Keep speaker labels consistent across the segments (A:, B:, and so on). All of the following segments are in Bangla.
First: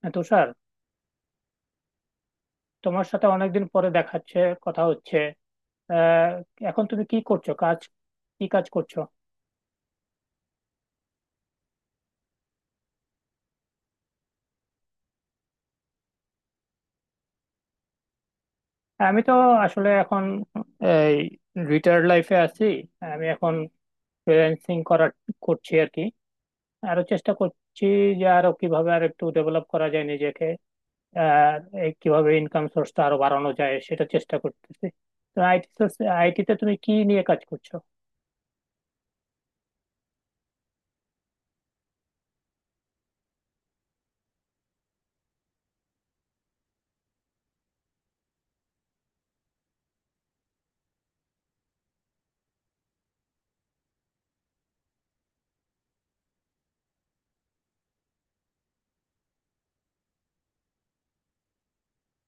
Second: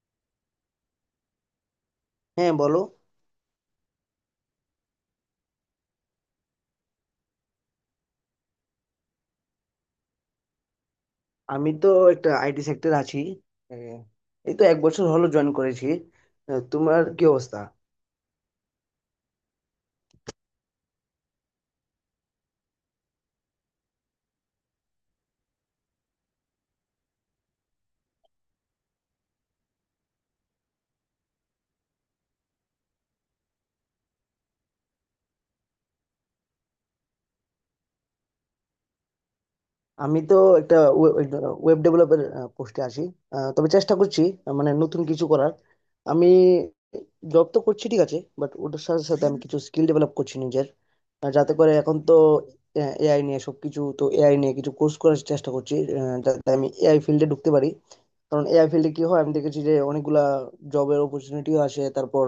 A: হ্যাঁ, তুষার,
B: হ্যাঁ, বলো।
A: তোমার সাথে অনেকদিন পরে দেখাচ্ছে, কথা হচ্ছে। আহ, এখন তুমি কি করছো কাজ? কি কাজ করছো?
B: আমি তো একটা আইটি সেক্টর আছি। আহ, এই তো এক বছর হলো জয়েন করেছি। তোমার কি অবস্থা?
A: আমি তো আসলে এখন এই রিটায়ার্ড লাইফে আছি। আমি এখন ফ্রিল্যান্সিং করছি আর কি। আরো চেষ্টা করছি, যে আরো কিভাবে আর একটু ডেভেলপ করা যায় নিজেকে, আর এই কিভাবে ইনকাম সোর্সটা আরো বাড়ানো যায় সেটা চেষ্টা করতেছি। তো আইটিতে তুমি কি নিয়ে কাজ করছো?
B: আমি তো একটা ওয়েব ডেভেলপার পোস্টে আছি। তবে চেষ্টা করছি, মানে নতুন কিছু করার। আমি জব তো করছি ঠিক আছে, বাট ওটার সাথে সাথে আমি কিছু স্কিল ডেভেলপ করছি নিজের, যাতে করে এখন তো এআই নিয়ে সবকিছু, তো এআই নিয়ে কিছু কোর্স করার চেষ্টা করছি যাতে আমি এআই ফিল্ডে ঢুকতে পারি। কারণ এআই ফিল্ডে কি হয় আমি দেখেছি যে অনেকগুলা জবের অপরচুনিটিও আসে, তারপর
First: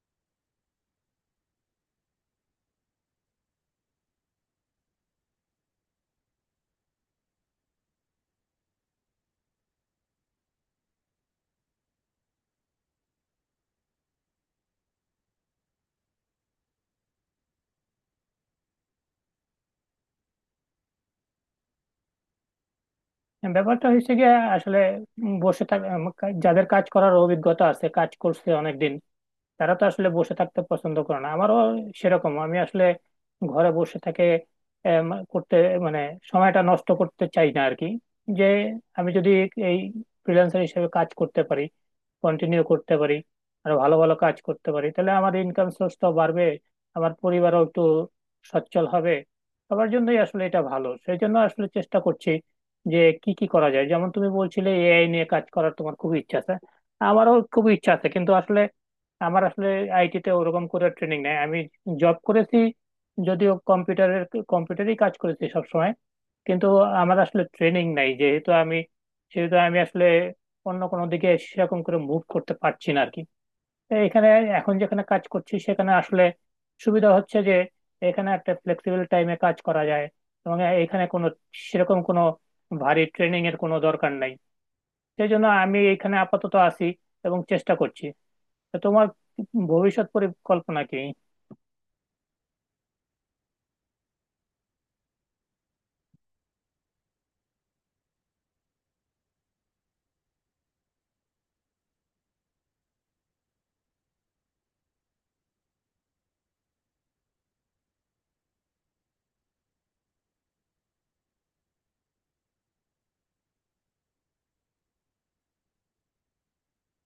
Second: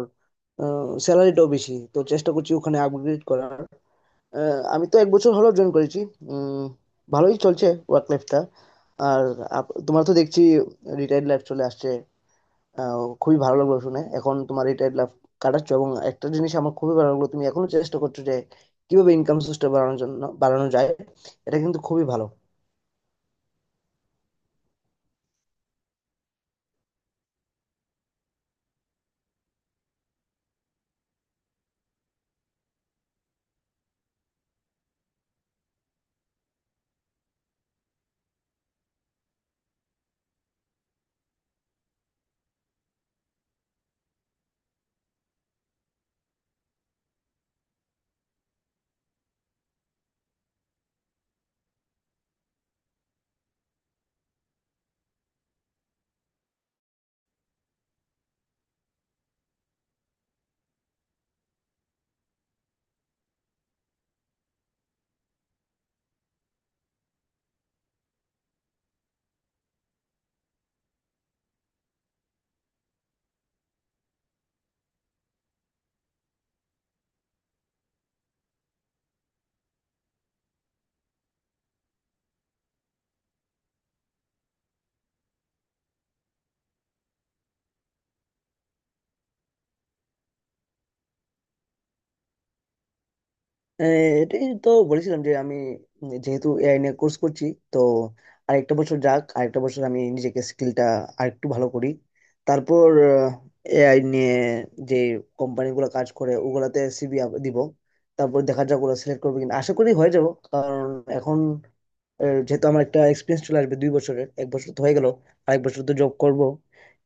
B: স্যালারিটাও বেশি। তো চেষ্টা করছি ওখানে আপগ্রেড করার। আমি তো এক বছর হলো জয়েন করেছি। উম, ভালোই চলছে ওয়ার্ক লাইফটা। আর তোমার তো দেখছি রিটায়ার্ড লাইফ চলে আসছে। খুবই ভালো লাগলো শুনে এখন তোমার রিটায়ার্ড লাইফ কাটাচ্ছ। এবং একটা জিনিস আমার খুবই ভালো লাগলো, তুমি এখনো চেষ্টা করছো যে কিভাবে ইনকাম সোর্সটা বাড়ানোর জন্য বাড়ানো যায়। এটা কিন্তু খুবই ভালো।
A: ব্যাপারটা হয়েছে গিয়ে আসলে, বসে থাকা, যাদের কাজ করার অভিজ্ঞতা আছে, কাজ করছে অনেকদিন, তারা তো আসলে বসে থাকতে পছন্দ করে না। আমারও সেরকম। আমি আসলে ঘরে বসে থেকে করতে মানে সময়টা নষ্ট করতে চাই না আর কি। যে আমি যদি এই ফ্রিল্যান্সার হিসেবে কাজ করতে পারি, কন্টিনিউ করতে পারি, আর ভালো ভালো কাজ করতে পারি, তাহলে আমার ইনকাম সোর্সটাও বাড়বে, আমার পরিবারও একটু সচ্ছল হবে। সবার জন্যই আসলে এটা ভালো, সেই জন্য আসলে চেষ্টা করছি যে কি কি করা যায়। যেমন তুমি বলছিলে এআই নিয়ে কাজ করার তোমার খুব ইচ্ছা আছে, আমারও খুব ইচ্ছা আছে। কিন্তু আসলে আমার আসলে আইটি তে ওরকম করে ট্রেনিং নেই। আমি জব করেছি যদিও, কম্পিউটারেই কাজ করেছি সব সময়। কিন্তু আমার আসলে ট্রেনিং নাই, যেহেতু আমি, সেহেতু আমি আসলে অন্য কোনো দিকে সেরকম করে মুভ করতে পারছি না আর কি। তো এখানে, এখন যেখানে কাজ করছি সেখানে আসলে সুবিধা হচ্ছে যে এখানে একটা ফ্লেক্সিবল টাইমে কাজ করা যায়, এবং এখানে কোনো সেরকম কোনো ভারী ট্রেনিং এর কোনো দরকার নাই। সেই জন্য আমি এখানে আপাতত আছি এবং চেষ্টা করছি। তা তোমার ভবিষ্যৎ পরিকল্পনা কি?
B: আহ, এটাই তো বলেছিলাম যে আমি যেহেতু এআই নিয়ে কোর্স করছি, তো আরেকটা বছর যাক, আরেকটা বছর আমি নিজেকে স্কিলটা আরেকটু ভালো করি। তারপর এআই নিয়ে যে কোম্পানিগুলো কাজ করে ওগুলাতে সিভি দিব। তারপর দেখা যাক ওরা সিলেক্ট করবে কিনা, আশা করি হয়ে যাব। কারণ এখন যেহেতু আমার একটা এক্সপিরিয়েন্স চলে আসবে 2 বছরের, এক বছর তো হয়ে গেল, আরেক বছর তো জব করব।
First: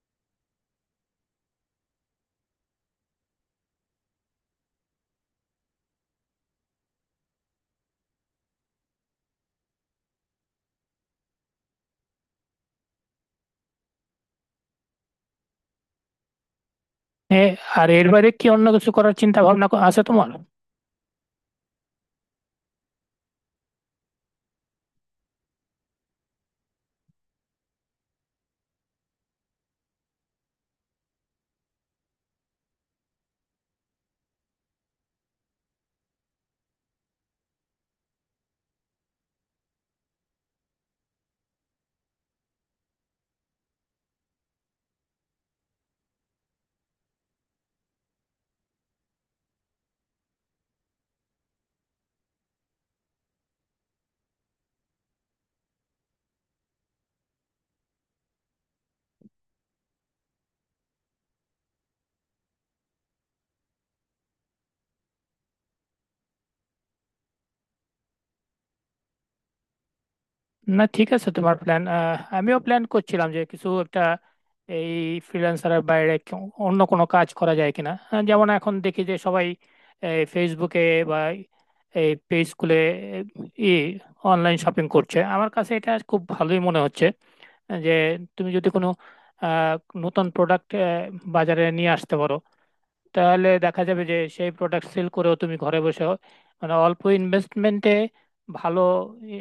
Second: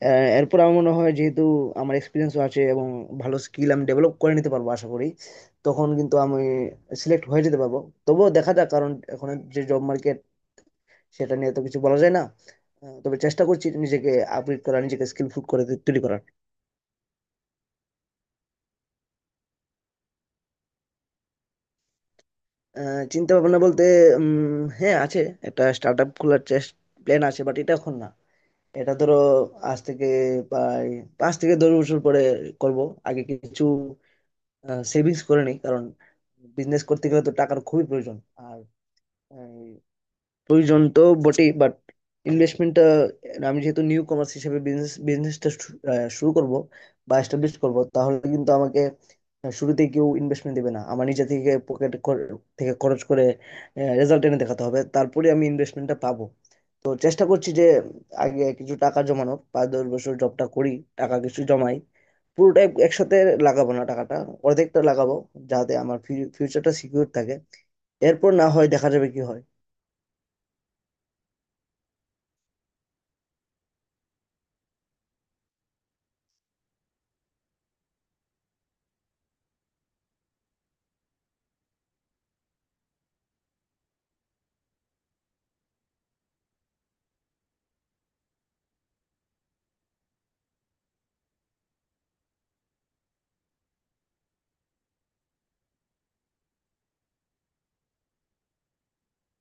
B: এরপর আমার মনে হয়, যেহেতু আমার এক্সপিরিয়েন্সও আছে এবং ভালো স্কিল আমি ডেভেলপ করে নিতে পারবো আশা করি, তখন কিন্তু আমি সিলেক্ট হয়ে যেতে পারবো। তবুও দেখা যাক, কারণ এখন যে জব মার্কেট, সেটা নিয়ে তো কিছু বলা যায় না। তবে চেষ্টা করছি নিজেকে আপগ্রেড করার, নিজেকে স্কিলফুল করে তৈরি করার।
A: এ, আর এর বাইরে কি অন্য কিছু করার চিন্তা ভাবনা আছে তোমার?
B: চিন্তা ভাবনা বলতে হ্যাঁ আছে। একটা স্টার্ট আপ খোলার চেষ্টা, প্ল্যান আছে, বাট এটা এখন না। এটা ধরো আজ থেকে প্রায় 5 থেকে 10 বছর পরে করব। আগে কিছু সেভিংস করে নিই, কারণ বিজনেস করতে গেলে তো টাকার খুবই প্রয়োজন। আর আহ, প্রয়োজন তো বটেই, বাট ইনভেস্টমেন্টটা, আমি যেহেতু নিউ কমার্স হিসেবে বিজনেসটা শুরু করব বা এস্টাবলিশ করব, তাহলে কিন্তু আমাকে শুরুতে কেউ ইনভেস্টমেন্ট দেবে না। আমার নিজে থেকে পকেট থেকে খরচ করে রেজাল্ট এনে দেখাতে হবে, তারপরে আমি ইনভেস্টমেন্টটা পাবো। তো চেষ্টা করছি যে আগে কিছু টাকা জমানোর, 5 10 বছর জবটা করি, টাকা কিছু জমাই। পুরোটা একসাথে লাগাবো না টাকাটা, অর্ধেকটা লাগাবো যাতে আমার ফিউচারটা সিকিউর থাকে। এরপর না হয় দেখা যাবে কি হয়।
A: না ঠিক আছে তোমার প্ল্যান। আমিও প্ল্যান করছিলাম যে কিছু একটা, এই ফ্রিল্যান্সারের বাইরে অন্য কোনো কাজ করা যায় কিনা। যেমন এখন দেখি যে সবাই এই ফেসবুকে বা এই পেজ খুলে ই অনলাইন শপিং করছে। আমার কাছে এটা খুব ভালোই মনে হচ্ছে, যে তুমি যদি কোনো আহ, নতুন প্রোডাক্ট বাজারে নিয়ে আসতে পারো, তাহলে দেখা যাবে যে সেই প্রোডাক্ট সেল করেও তুমি ঘরে বসে, মানে অল্প ইনভেস্টমেন্টে ভালো ই,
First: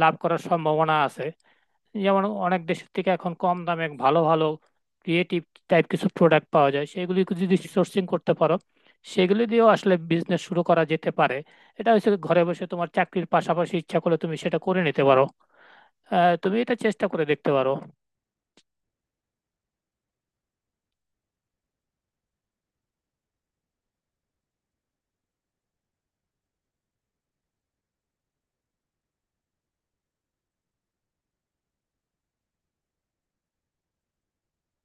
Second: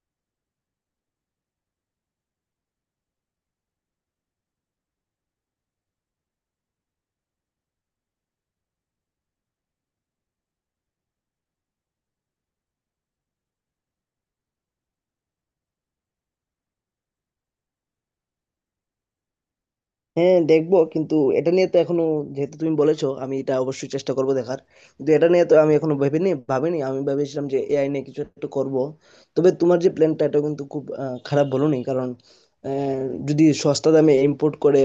A: লাভ করার সম্ভাবনা আছে। যেমন অনেক দেশের থেকে এখন কম দামে ভালো ভালো ক্রিয়েটিভ টাইপ কিছু প্রোডাক্ট পাওয়া যায়, সেগুলি যদি সোর্সিং করতে পারো, সেগুলি দিয়েও আসলে বিজনেস শুরু করা যেতে পারে। এটা হচ্ছে ঘরে বসে তোমার চাকরির পাশাপাশি ইচ্ছা করলে তুমি সেটা করে নিতে পারো। তুমি এটা চেষ্টা করে দেখতে পারো।
B: হ্যাঁ দেখবো, কিন্তু এটা নিয়ে তো এখনো, যেহেতু তুমি বলেছো, আমি এটা অবশ্যই চেষ্টা করব দেখার। কিন্তু এটা নিয়ে তো আমি এখনো ভাবিনি। আমি ভেবেছিলাম যে এআই নিয়ে কিছু একটা করব। তবে তোমার যে প্ল্যানটা, এটা কিন্তু খুব খারাপ বলোনি। কারণ আহ, যদি সস্তা দামে ইম্পোর্ট করে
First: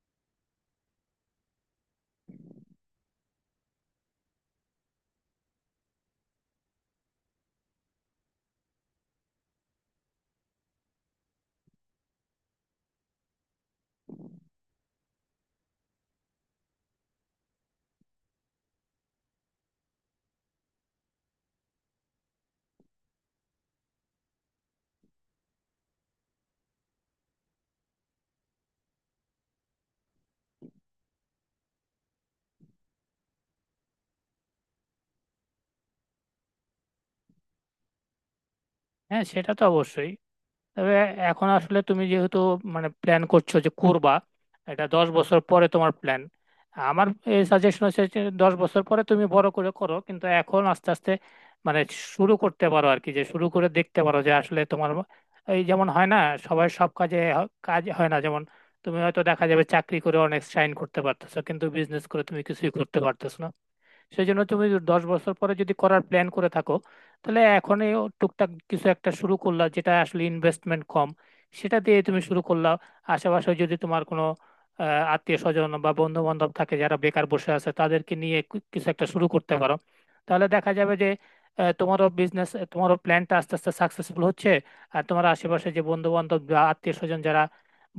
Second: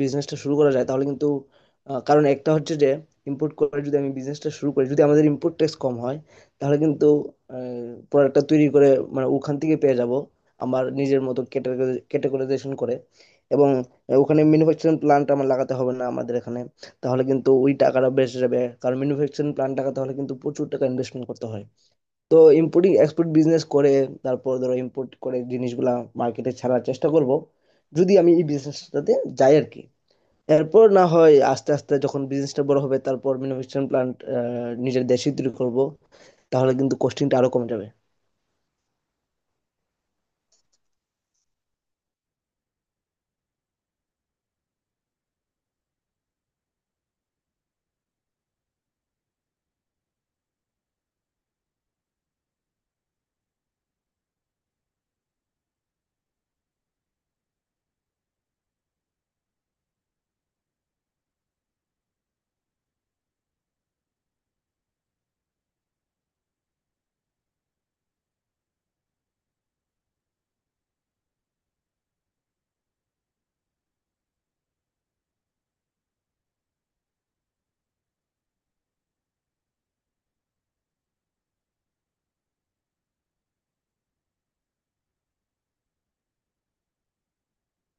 B: বিজনেসটা শুরু করা যায় তাহলে কিন্তু, কারণ একটা হচ্ছে যে, ইম্পোর্ট করে যদি আমি বিজনেসটা শুরু করি, যদি আমাদের ইম্পোর্ট ট্যাক্স কম হয় তাহলে কিন্তু প্রোডাক্টটা তৈরি করে, মানে ওখান থেকে পেয়ে যাব আমার নিজের মতো ক্যাটাগরাইজেশন করে। এবং ওখানে ম্যানুফ্যাকচারিং প্ল্যান্ট আমার লাগাতে হবে না আমাদের এখানে, তাহলে কিন্তু ওই টাকাটা বেঁচে যাবে। কারণ ম্যানুফ্যাকচারিং প্ল্যান্ট লাগাতে হলে কিন্তু প্রচুর টাকা ইনভেস্টমেন্ট করতে হয়। তো ইম্পোর্টিং এক্সপোর্ট বিজনেস করে, তারপর ধরো ইম্পোর্ট করে জিনিসগুলা মার্কেটে ছাড়ার চেষ্টা করব, যদি আমি এই বিজনেসটাতে যাই আর কি। এরপর না হয় আস্তে আস্তে যখন বিজনেসটা বড় হবে, তারপর ম্যানুফ্যাকচারিং প্ল্যান্ট নিজের দেশে তৈরি করব, তাহলে কিন্তু কস্টিংটা আরো কমে যাবে।
A: হ্যাঁ সেটা তো অবশ্যই। তবে এখন আসলে তুমি যেহেতু মানে প্ল্যান করছো যে করবা, এটা 10 বছর পরে তোমার প্ল্যান। আমার এই সাজেশন হচ্ছে যে 10 বছর পরে তুমি বড় করে করো, কিন্তু এখন আস্তে আস্তে মানে শুরু করতে পারো আর কি। যে শুরু করে দেখতে পারো যে আসলে তোমার, এই যেমন হয় না, সবাই সব কাজে কাজ হয় না। যেমন তুমি হয়তো দেখা যাবে চাকরি করে অনেক সাইন করতে পারতেছো, কিন্তু বিজনেস করে তুমি কিছুই করতে পারতেছো না। সেই জন্য তুমি 10 বছর পরে যদি করার প্ল্যান করে থাকো, তাহলে এখনই ও টুকটাক কিছু একটা শুরু করলা, যেটা আসলে ইনভেস্টমেন্ট কম, সেটা দিয়ে তুমি শুরু করলা। আশেপাশে যদি তোমার কোনো আত্মীয় স্বজন বা বন্ধু বান্ধব থাকে যারা বেকার বসে আছে, তাদেরকে নিয়ে কিছু একটা শুরু করতে পারো। তাহলে দেখা যাবে যে তোমারও প্ল্যানটা আস্তে আস্তে সাকসেসফুল হচ্ছে। আর তোমার আশেপাশে যে বন্ধু বান্ধব বা আত্মীয় স্বজন যারা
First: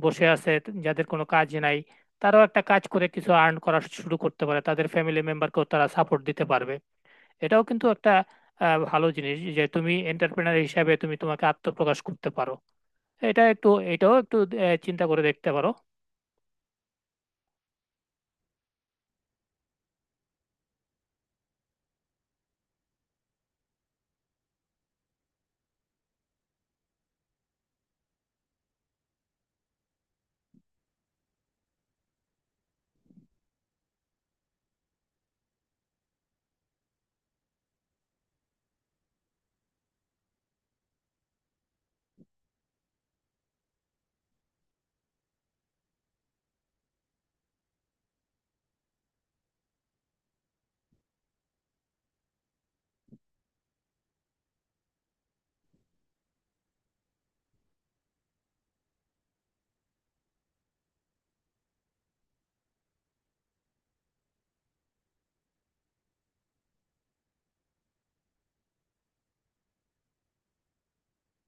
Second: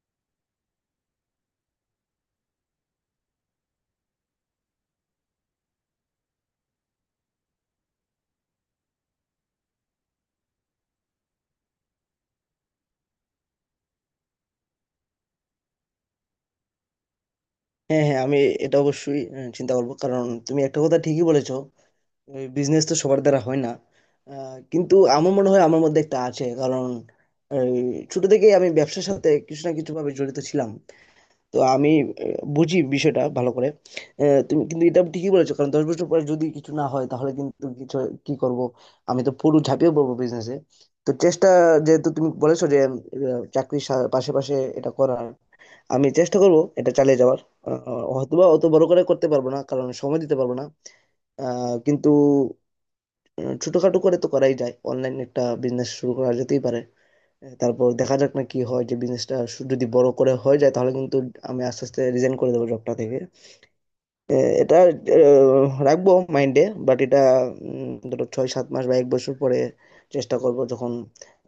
A: বসে আছে, যাদের কোনো কাজ নাই, তারাও একটা কাজ করে কিছু আর্ন করা শুরু করতে পারে, তাদের ফ্যামিলি মেম্বারকেও তারা সাপোর্ট দিতে পারবে। এটাও কিন্তু একটা ভালো জিনিস যে তুমি এন্টারপ্রেনার হিসাবে তুমি তোমাকে আত্মপ্রকাশ করতে পারো। এটাও একটু চিন্তা করে দেখতে পারো।
B: হ্যাঁ, হ্যাঁ, আমি এটা অবশ্যই চিন্তা করবো। কারণ তুমি একটা কথা ঠিকই বলেছো, বিজনেস তো সবার দ্বারা হয় না। কিন্তু আমার মনে হয় আমার মধ্যে একটা আছে। কারণ এই, ছোট থেকেই আমি ব্যবসার সাথে কিছু না কিছু ভাবে জড়িত ছিলাম। তো আমি বুঝি বিষয়টা ভালো করে। তুমি কিন্তু এটা ঠিকই বলেছো, কারণ 10 বছর পরে যদি কিছু না হয় তাহলে কিন্তু কিছু, কি করব? আমি তো পুরো ঝাঁপিয়ে পড়বো বিজনেসে। তো চেষ্টা, যেহেতু তুমি বলেছো যে চাকরির পাশে পাশে এটা করার, আমি চেষ্টা করব এটা চালিয়ে যাওয়ার। হয়তোবা অত বড় করে করতে পারবো না কারণ সময় দিতে পারবো না। কিন্তু ছোটখাটো করে তো করাই যায়, অনলাইন একটা বিজনেস শুরু করা যেতেই পারে। তারপর দেখা যাক না কি হয়, যে বিজনেসটা যদি বড় করে হয়ে যায় তাহলে কিন্তু আমি আস্তে আস্তে রিজাইন করে দেবো জবটা থেকে। আহ, এটা রাখবো মাইন্ডে। বাট এটা ধরো 6 7 মাস বা এক বছর পরে চেষ্টা করব যখন,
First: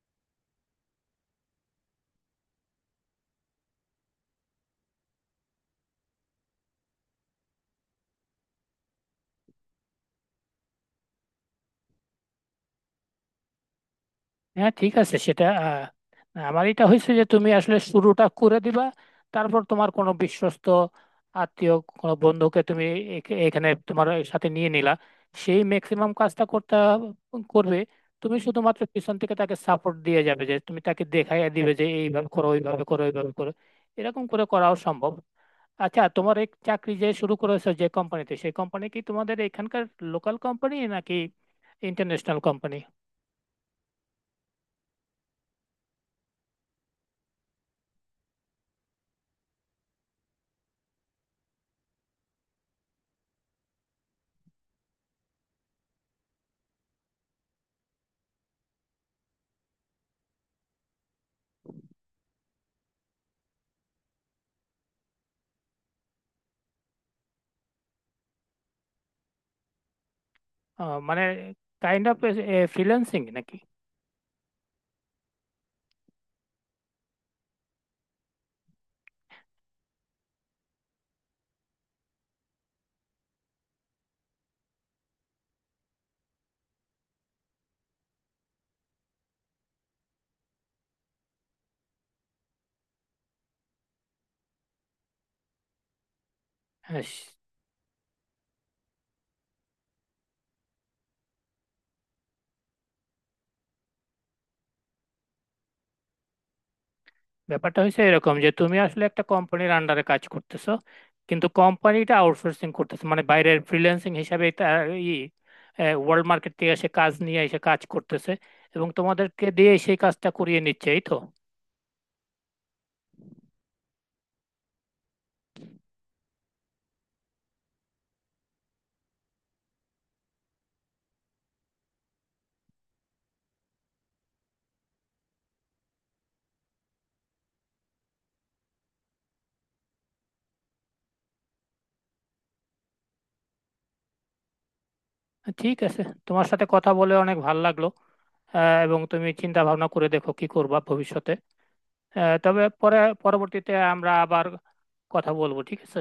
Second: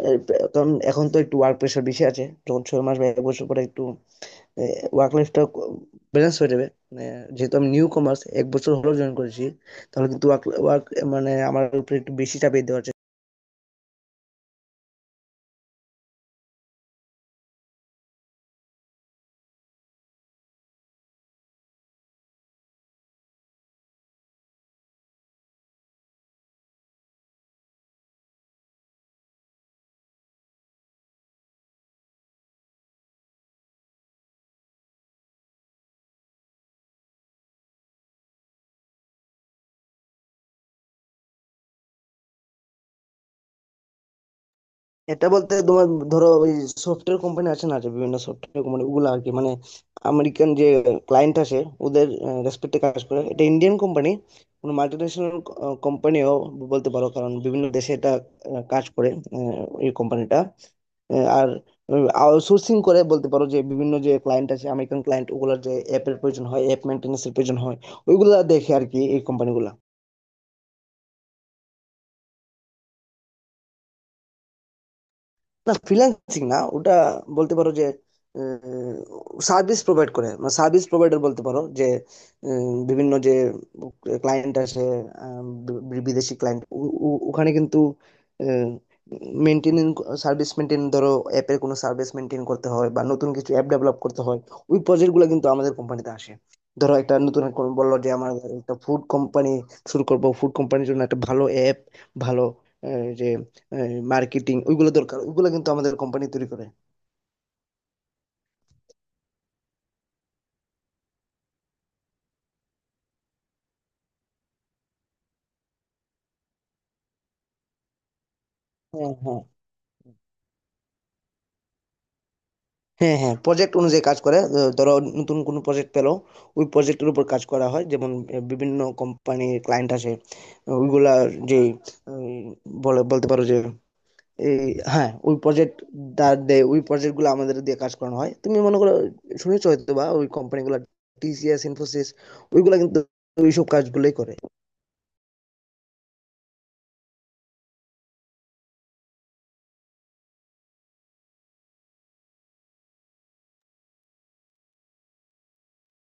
B: আহ, কারণ এখন তো একটু ওয়ার্ক প্রেশার বেশি আছে। যখন 6 মাস বা এক বছর পরে একটু ওয়ার্ক লাইফটা ব্যালেন্স হয়ে যাবে, মানে যেহেতু আমি নিউ কমার্স, এক বছর হলো জয়েন করেছি, তাহলে কিন্তু ওয়ার্ক ওয়ার্ক মানে আমার উপর একটু বেশি চাপিয়ে দেওয়ার।
A: হ্যাঁ ঠিক আছে সেটা। আমার এটা হয়েছে যে তুমি আসলে শুরুটা করে দিবা। তারপর তোমার কোনো বিশ্বস্ত আত্মীয়, কোনো বন্ধুকে তুমি এখানে তোমার সাথে নিয়ে নিলা। সেই ম্যাক্সিমাম কাজটা করবে। তুমি শুধুমাত্র পিছন থেকে তাকে সাপোর্ট দিয়ে যাবে, যে তুমি তাকে দেখাইয়া দিবে যে এইভাবে করো, ওইভাবে করো, ওইভাবে করো। এরকম করে করাও সম্ভব। আচ্ছা তোমার এই চাকরি যে শুরু করেছো যে কোম্পানিতে, সেই কোম্পানি কি তোমাদের এখানকার লোকাল কোম্পানি, নাকি ইন্টারন্যাশনাল কোম্পানি?
B: এটা বলতে, তোমার ধরো ওই সফটওয়্যার কোম্পানি আছে না, যে বিভিন্ন সফটওয়্যার কোম্পানি ওগুলো আর কি, মানে আমেরিকান যে ক্লায়েন্ট আসে ওদের রেসপেক্টে কাজ করে। এটা ইন্ডিয়ান কোম্পানি, কোনো মাল্টিন্যাশনাল কোম্পানিও বলতে পারো, কারণ বিভিন্ন দেশে এটা কাজ করে এই কোম্পানিটা। আর আউটসোর্সিং করে বলতে পারো, যে বিভিন্ন যে ক্লায়েন্ট আছে, আমেরিকান ক্লায়েন্ট, ওগুলোর যে অ্যাপের প্রয়োজন হয়, অ্যাপ মেনটেন্যান্সের প্রয়োজন হয়, ওইগুলা দেখে আর কি এই কোম্পানিগুলো।
A: মানে কাইন্ড অফ ফ্রিল্যান্সিং নাকি?
B: না, ফ্রিল্যান্সিং না ওটা। বলতে পারো যে সার্ভিস প্রোভাইড করে, মানে সার্ভিস প্রোভাইডার বলতে পারো যে বিভিন্ন যে ক্লায়েন্ট আসে, আহ, বিদেশি ক্লায়েন্ট। ওখানে কিন্তু মেনটেন সার্ভিস মেনটেন, ধরো অ্যাপের কোনো সার্ভিস মেনটেন করতে হয় বা নতুন কিছু অ্যাপ ডেভেলপ করতে হয়, ওই প্রজেক্টগুলো কিন্তু আমাদের কোম্পানিতে আসে। ধরো
A: হ্যাঁ,
B: একটা নতুন এক কোন বললো যে আমার একটা ফুড কোম্পানি শুরু করব, ফুড কোম্পানির জন্য একটা ভালো অ্যাপ, ভালো যে মার্কেটিং, ওইগুলো দরকার, ওইগুলো কিন্তু আমাদের কোম্পানি তৈরি করে।
A: ব্যাপারটা হয়েছে এরকম যে তুমি আসলে একটা কোম্পানির আন্ডারে কাজ করতেছো, কিন্তু কোম্পানিটা আউটসোর্সিং করতেছো, মানে বাইরের ফ্রিল্যান্সিং হিসাবে তার ই ওয়ার্ল্ড মার্কেট থেকে এসে কাজ নিয়ে এসে কাজ করতেছে, এবং
B: হ্যাঁ, হ্যাঁ,
A: তোমাদেরকে দিয়ে সেই কাজটা করিয়ে নিচ্ছে এই তো।
B: হ্যাঁ, হ্যাঁ, প্রজেক্ট অনুযায়ী কাজ করে। ধরো নতুন কোনো প্রজেক্ট পেলো, ওই প্রজেক্টের উপর কাজ করা হয়। যেমন বিভিন্ন কোম্পানির ক্লায়েন্ট আসে, ওইগুলা যে উম, বলে, বলতে পারো যে এই, হ্যাঁ ওই প্রজেক্ট দাঁড় দেয়, ওই প্রজেক্ট গুলো আমাদের দিয়ে কাজ করানো হয়। তুমি মনে করো শুনেছো হয়তো বা ওই কোম্পানিগুলো, টিসিএস ইনফোসিস, ওইগুলা কিন্তু ওইসব কাজগুলোই করে।
A: ঠিক আছে, তোমার সাথে কথা বলে অনেক ভালো লাগলো। এবং তুমি চিন্তা ভাবনা করে দেখো কি করবা ভবিষ্যতে। তবে পরবর্তীতে আমরা আবার কথা বলবো, ঠিক আছে।